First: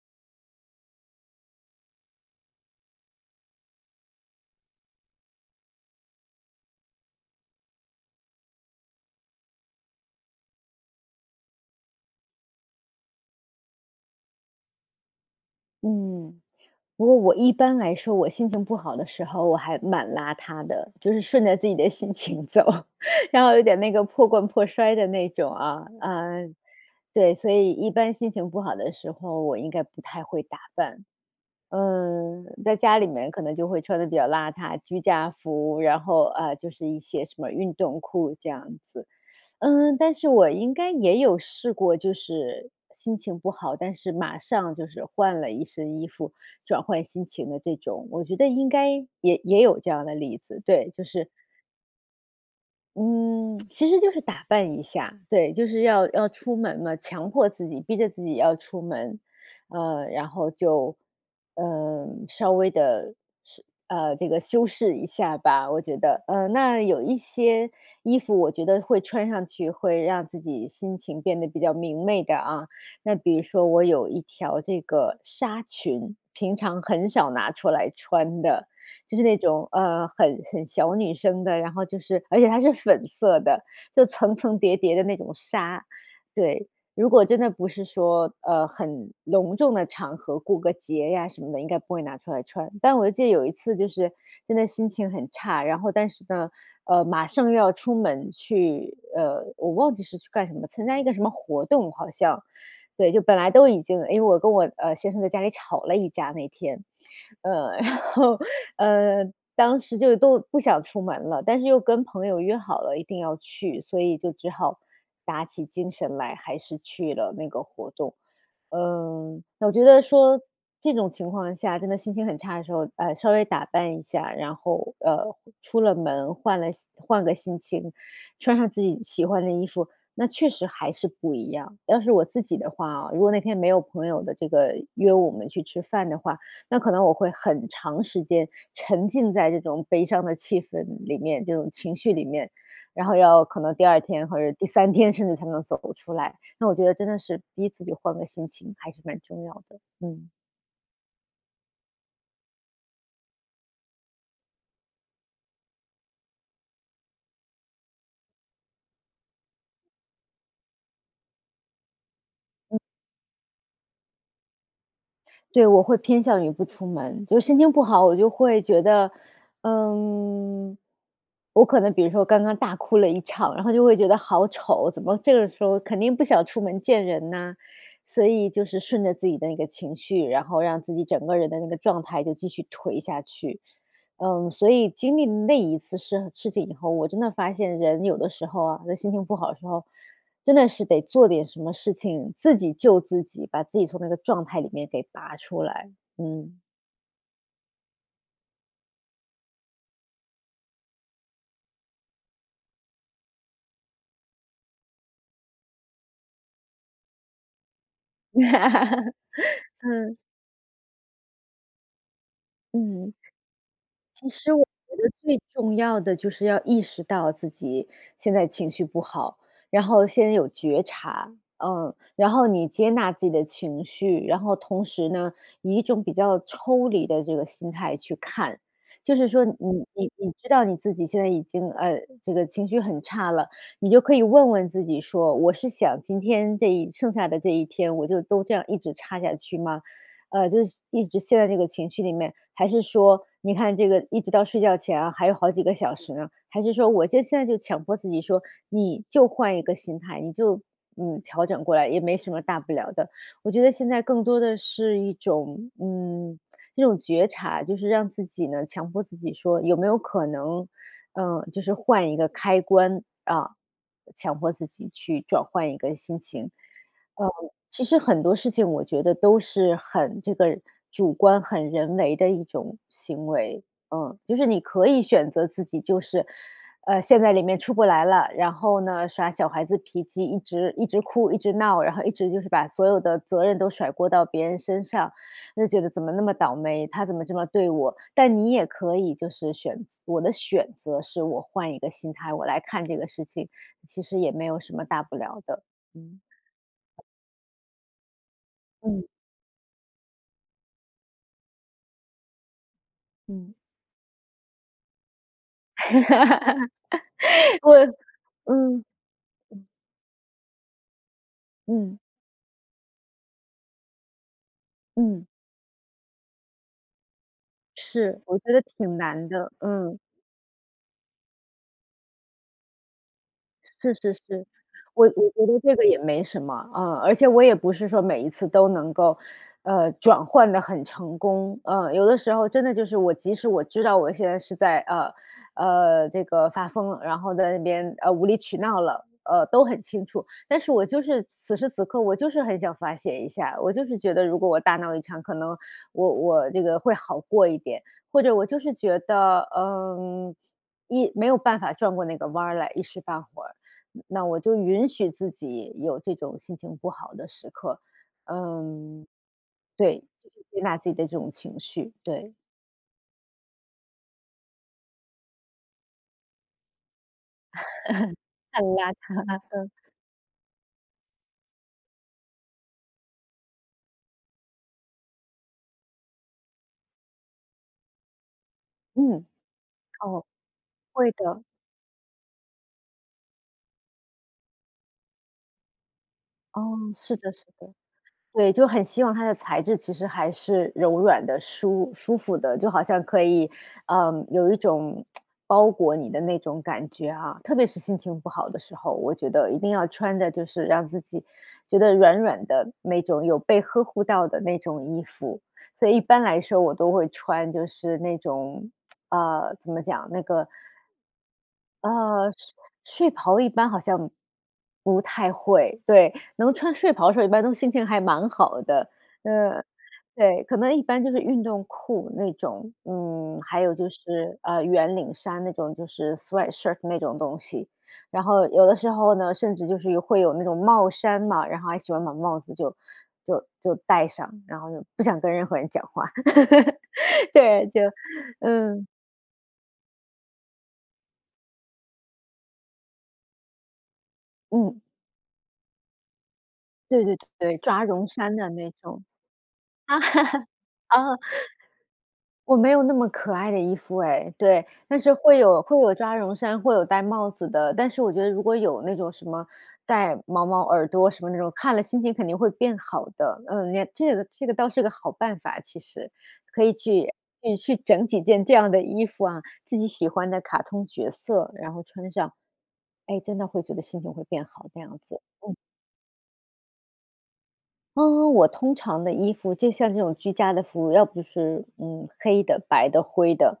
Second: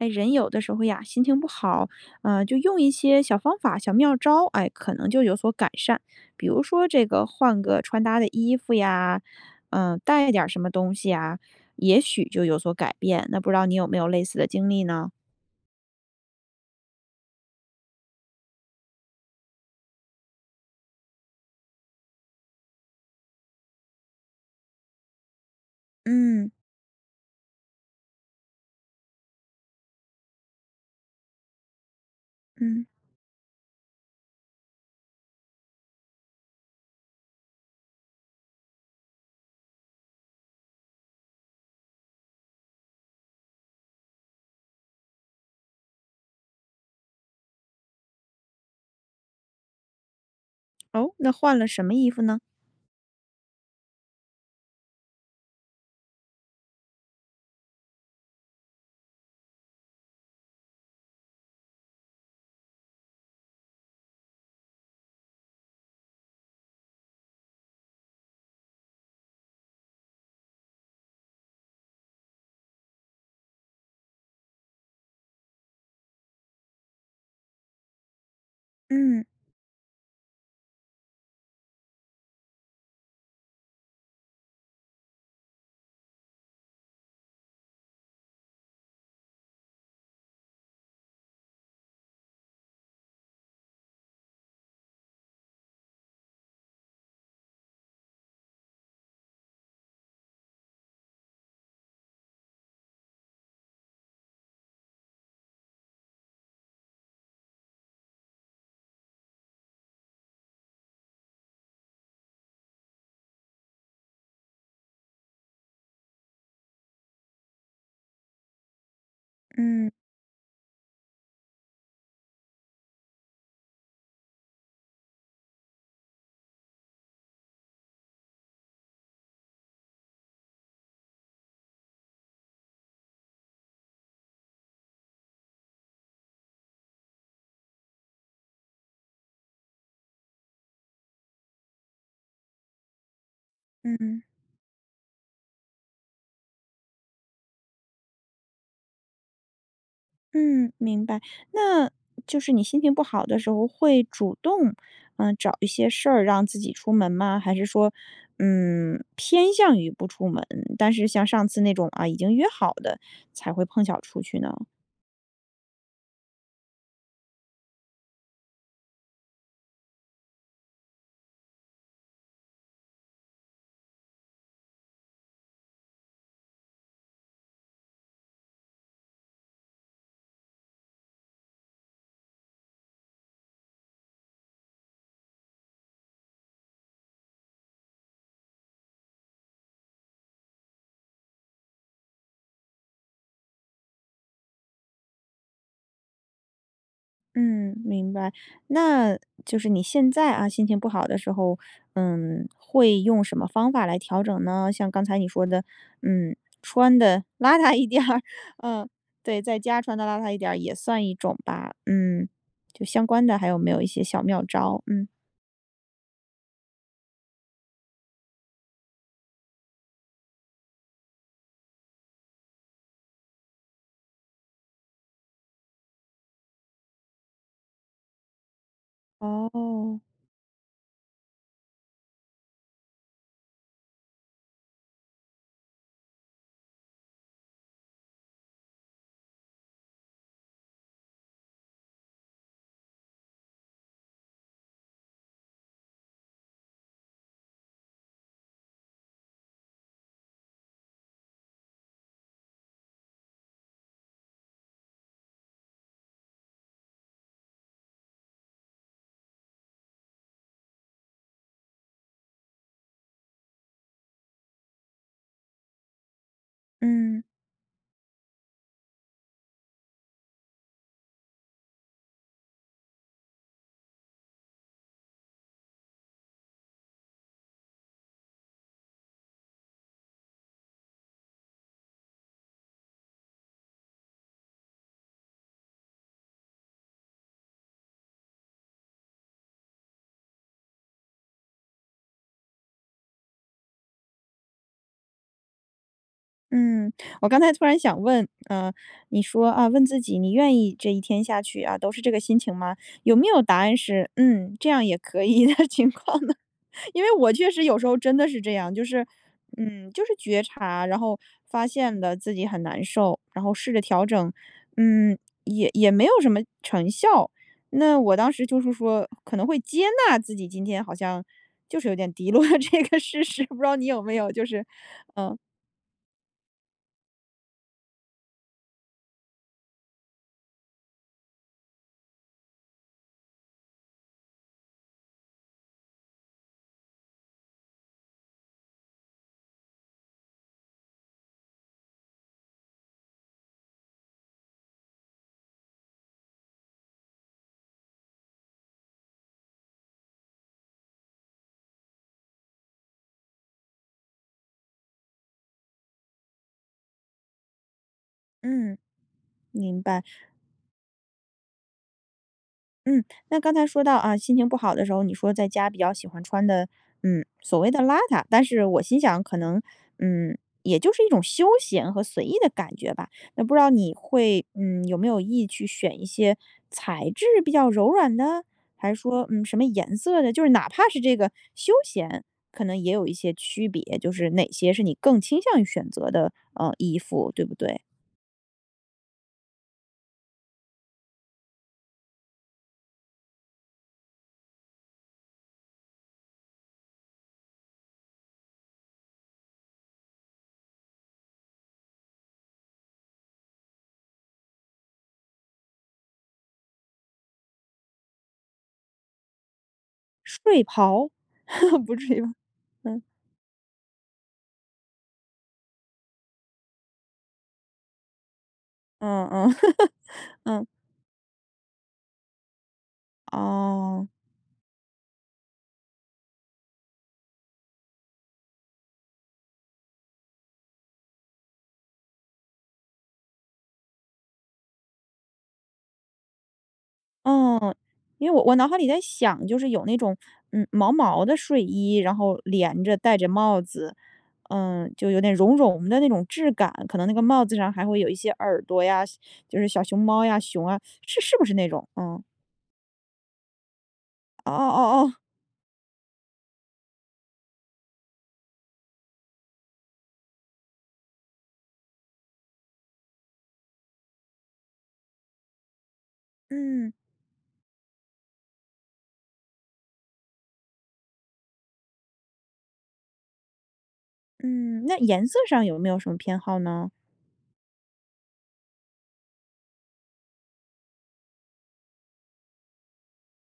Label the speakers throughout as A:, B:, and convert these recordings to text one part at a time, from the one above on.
A: 哎，人有的时候呀，心情不好，呃，就用一些小方法、小妙招，哎，可能就有所改善。比如说这个换个穿搭的衣服呀，呃，带一点儿什么东西呀，也许就有所改变，那不知道你有没有类似的经历呢？
B: 嗯，不过我一般来说我心情不好的时候，我还蛮邋遢的，就是顺着自己的心情走，然后有点那个破罐破摔的那种啊。啊，
A: 嗯。
B: 对，所以一般心情不好的时候，我应该不太会打扮。呃，在
A: 嗯。
B: 家里面可能就会穿得比较邋遢，居家服，然后，啊，就是一些什么运动裤这样子。嗯，但是我应该也有试过，就是心情不好，但是马上就是换了一身衣服，转换心情的这种，我觉得应该也也有这样的例子，对，就
A: 哦，
B: 是
A: 那换了什么衣服呢？
B: 嗯，其实就是打扮一下，对，就是要要出门嘛，强迫自己、逼着自己要出门，呃，然后就，呃，稍微地，是呃，这个修饰一下吧，我觉得。嗯，那有一些衣服我觉得会穿上去，会让自己心情变得比较明媚的啊。那比如说我有一条这个纱裙，平常很少拿出来穿的，就
A: 嗯。
B: 是那种，呃，很很小女生的，然后就是而且它是粉色的，就层层叠叠的那种纱。对，如果真的不是说，呃，很隆重的场合，过个节呀什么的，应该不会拿出来穿。但我记得有一次就是真的心情很差，然后但是呢，呃，马上要出门去，呃，我忘记是去干什么，参加一个什么活动好像，对，就本来都已经，诶，我跟我呃，先生在家里吵了一架那天。呃，然后，呃，当时就都不想出门了，但是又跟朋友约好了，一定要去，所以就只好打起精神来，还是去了那个活动。呃，我觉
A: 嗯。
B: 得说这种情况下，真的心情很差的时候，呃，稍微打扮一下，然后，呃，出了门，换了心换个心情，穿上自己喜欢的衣服，那确实还是不一样。要是我自己的话啊，如果那天没有朋友的这个，约我们去吃饭的话，那可能我会很长时间沉浸在这种悲伤的气氛里面，这种情绪里面，然后要可能第2
A: 嗯。
B: 天或者第3天甚至才能走得出来，那我觉得真的是逼自己换个心情还是蛮重要的。嗯。
A: 嗯，明白，那就是你心情不好的时候，会主动，呃，找一些事儿让自己出门吗？还是说，嗯，偏向于不出门，但是像上次那种，啊，已经约好
B: 嗯。
A: 的才会碰巧儿出去呢？
B: 对，我会偏向于不出门，就是心情不好，我就会觉得，嗯，我可能比如说刚刚大哭了一场，然后就会觉得好丑，怎么这个时候肯定不想出门见人呐。所以就是顺着自己的那个情绪，然后让自己整个人的那个状态就继续颓下去。嗯，所以经历那一次生事情以后，我真的发现人有的时候啊，就是心情不好的时候，真的是得做点什么事情，自己救自己，把自己从那个状态里面给拔出来，嗯。
A: 嗯，明白。那就是你现在啊，心情不好的时候，嗯，会用什么方法来调整呢？像刚才你说的，嗯，穿得邋遢一点儿，呃，对，在家穿得
B: 嗯。
A: 邋遢一点儿也算一种吧，嗯，就相
B: 嗯，
A: 关的还有没有一些小
B: 其
A: 妙
B: 实我
A: 招？
B: 觉
A: 嗯。
B: 得最重要的就是要意识到自己现在情绪不好，然后先有觉察。嗯，然后你接纳自己的情绪，然后同时呢，以一种比较抽离的这个心态去看。就是说你
A: 哦。
B: 你你知道你自己现在已经，呃，这个情绪很差了，你就可以问问自己说：“我是想今天这一剩下的这一天我就都这样一直差下去吗？“呃，就是一直陷在这个情绪里面？还是说你看这个一直到睡觉前啊，还有好几个小时呢，还是说我就现在就强迫自己说：“你就换一个心态，你就嗯，调整过来，也没什么大不了的。”我觉得现在更多的是一种，嗯，这种觉察，就是让自己呢强迫自己说有没有可能，呃，就是换一个开关，啊，强迫自己去转换一个心情。
A: 嗯。
B: 嗯，其实很多事情我觉得都是很这个，主观很人为的一种行为，嗯。就是你可以选择自己就是，呃，陷在里面出不来了，然后呢，耍小孩子脾气，一直一直哭、一直闹，然后一直就是把所有的责任都甩锅到别人身上。就觉得：“怎么那么倒霉，他怎么这么对我？”但你也可以就是选择我的选择是我换一个心态，我来看这个事情，其实也没有什么大不了的。嗯。
A: 嗯，我刚才突然想问，呃，
B: 嗯。
A: 你说，啊，问自己：“你愿意这一天下去，啊，都是这个心情吗？“有没有
B: 嗯。
A: 答案是“嗯，这样也可以的。”情况呢？因为我确 实
B: 我
A: 有时候真的是这样，就
B: 嗯，
A: 是，
B: 嗯。
A: 嗯，就是觉察，然后发
B: 嗯。
A: 现了自己很难受，然后试着调整，嗯，
B: 嗯。
A: 也也没有什么成效。那我
B: 是，
A: 当
B: 我
A: 时
B: 觉
A: 就
B: 得
A: 是
B: 挺
A: 说
B: 难
A: 可能
B: 的，
A: 会接
B: 嗯。
A: 纳自己今天好像就是有点低落的这个事实，不知道你
B: 是
A: 有
B: 是
A: 没有就
B: 是，
A: 是
B: 我我
A: 嗯。
B: 觉得这个也没什么，啊。而且我也不是说每一次都能够，呃，转换得很成功。呃，有的时候真的就是我即使我知道我现在是在，呃，呃，这个发疯了，然后在那边，呃，无理取闹了，呃，都很清楚。但是我就是此时此刻我就是很想发泄一下。我就是觉得如果我大闹一场，可能我我这个会好过一点，或者我就是觉得，嗯，一没有办法转过那个弯儿来，一时半会儿，那我就允许自己有这种心情不好的时刻。
A: 嗯，
B: 嗯，
A: 明
B: 对，
A: 白。
B: 就是接纳自己的这种情绪，对。
A: 嗯，那刚才说到，啊，心情不好的时候，你说在家比较喜欢穿的，嗯，所谓的邋遢，但
B: 太
A: 是
B: 邋
A: 我
B: 遢，
A: 心想可能，
B: 嗯。
A: 嗯，也就是一种休闲和随意的感觉吧，那不知道你会，嗯，有没有意去选一些材质比较柔软的？还是
B: 嗯，
A: 说，嗯，什么颜色
B: 哦，
A: 的，就是哪怕是
B: 会
A: 这个
B: 的。
A: 休闲，可能也有一些区别，就是哪些是你更倾向于选择的，
B: 哦，
A: 呃，衣
B: 是
A: 服，
B: 的，
A: 对
B: 是
A: 不
B: 的，
A: 对？
B: 对，就很希望它的材质其实还是柔软的、舒舒服的，就好像可以，呃，有一种 包裹你的那种感觉啊，特别是心情不好的时候，我觉得一定要穿的就是让自己觉得软软的，那种有被呵护到的那种衣服，所以一般来说我都会穿就是那种，啊，怎么讲，那个
A: 睡袍，不至于吧，
B: 呃，睡
A: 嗯。
B: 睡袍一般好像，不太会，对，能穿睡袍的时候一般都心情还蛮好的。
A: 嗯嗯，
B: 嗯，对，可
A: 嗯。
B: 能一般就是运动裤那种，嗯，还有就
A: 哦。
B: 是，呃，圆领衫那种，就是 sweatshirt 那种东西。然后有的时候呢，甚至就是有会有那种帽衫嘛，然后还喜欢把帽子就就就戴上，然后不想跟任何人讲话。对，
A: 嗯，
B: 就
A: 因为我我脑海
B: 嗯。
A: 里在想，就是有那种，嗯，毛毛的睡衣，然后连着、带着帽子，
B: 嗯。
A: 嗯，就有点绒绒的那种质感，可
B: 对
A: 能那
B: 对
A: 个帽子
B: 对，
A: 上
B: 抓
A: 还会
B: 绒
A: 有一些
B: 衫的
A: 耳
B: 那
A: 朵
B: 种。
A: 呀西就是小熊猫呀，熊啊，
B: 哦。
A: 是是不是那种？嗯。
B: 我没有那么可爱的衣服诶，
A: 哦哦
B: 对，但
A: 哦哦。
B: 是会有会有抓绒衫，会有带帽子的，但是我觉得如果有那种什么带毛毛耳朵什么那种，看了心情肯定会变好的。嗯，连这个这个倒是个好办法其实，可以
A: 嗯。
B: 去，去去整几件这样的衣服啊，自己喜欢的卡通角色，然后穿上。哎，真的会觉得心情会变好这
A: 嗯，那
B: 样子。
A: 颜色
B: 嗯。
A: 上有没有什么偏好呢？
B: 嗯，我通常的衣服就像这种居家的服，要不是，嗯，黑的、白的、灰的。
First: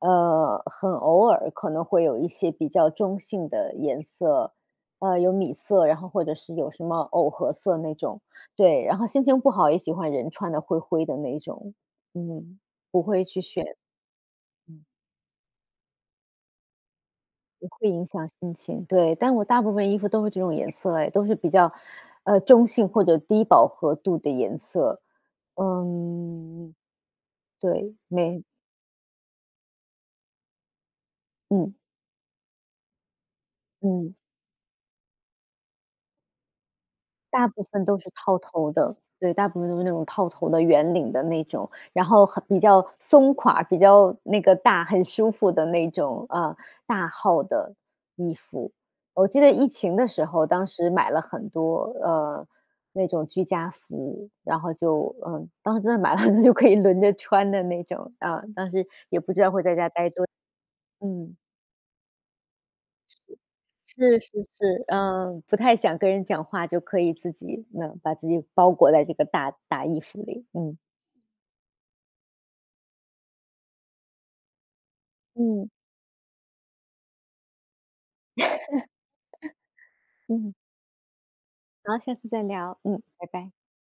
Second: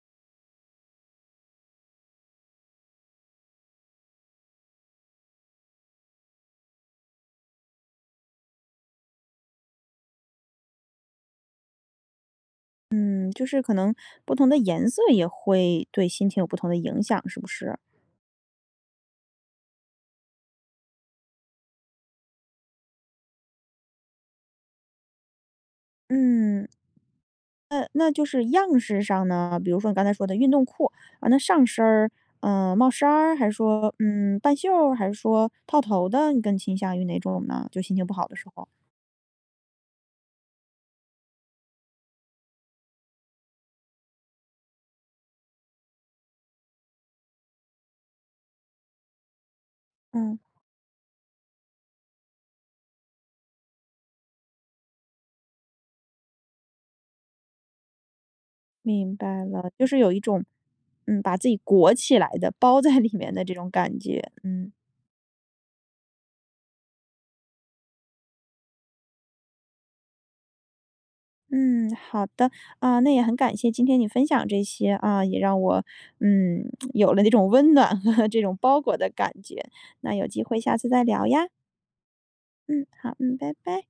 B: 呃，很偶尔可能会有一些比较中性的颜色，呃，有米色，然后或者是有什么藕荷色那种，对。然后心情不好也喜欢人穿得灰灰的那种，嗯，不会
A: 嗯，
B: 去
A: 就是
B: 选。
A: 可能不同的
B: 嗯。
A: 颜色也会对心情有不同的影响，是不
B: 也
A: 是？
B: 会影响心情，对。但我大部分衣服都是这种颜色诶，都是比较，啊，中性或者低饱和度的颜色。
A: 嗯。
B: 嗯，
A: 那
B: 对，
A: 那就
B: 没。
A: 是样式上呢？比如说你刚才说的运动裤。呃，那上
B: 嗯。
A: 身儿，嗯，帽衫儿？还说，
B: 嗯。
A: 嗯，半袖儿还是说套头的？你更倾向于哪种
B: 大部
A: 呢？就
B: 分
A: 心
B: 都
A: 情
B: 是
A: 不好的
B: 套
A: 时候。
B: 头的，对，大部分都是那种套头的、圆领的那种，然后很比较松垮，比较那个大，很舒服的那种，呃，大号的衣服。我记得疫情的时
A: 嗯。
B: 候，当时买了很多，呃，那种居家服，然后就，呃，当时真的买了就可以轮着穿的那种。啊，当时
A: 明
B: 也不知
A: 白
B: 道会
A: 了，
B: 在
A: 就
B: 家
A: 是
B: 呆
A: 有一
B: 多
A: 种，嗯，
B: 嗯。
A: 把自己裹起来的，包在里
B: 是，
A: 面的这种感
B: 是是
A: 觉。嗯。
B: 是，呃，不太想跟人讲话就可以自己嗯，把自己包裹在这个大大衣服里，嗯。
A: 嗯，好的。啊，那也很感谢今天你分享这些，啊，也让
B: 嗯。
A: 我，嗯，有了这种温暖和这种包裹的感觉。那 有机
B: 嗯。
A: 会下次再聊呀？
B: 好，下次再聊。
A: 嗯，
B: 嗯，
A: 好，
B: 拜
A: 嗯。
B: 拜。
A: 拜拜。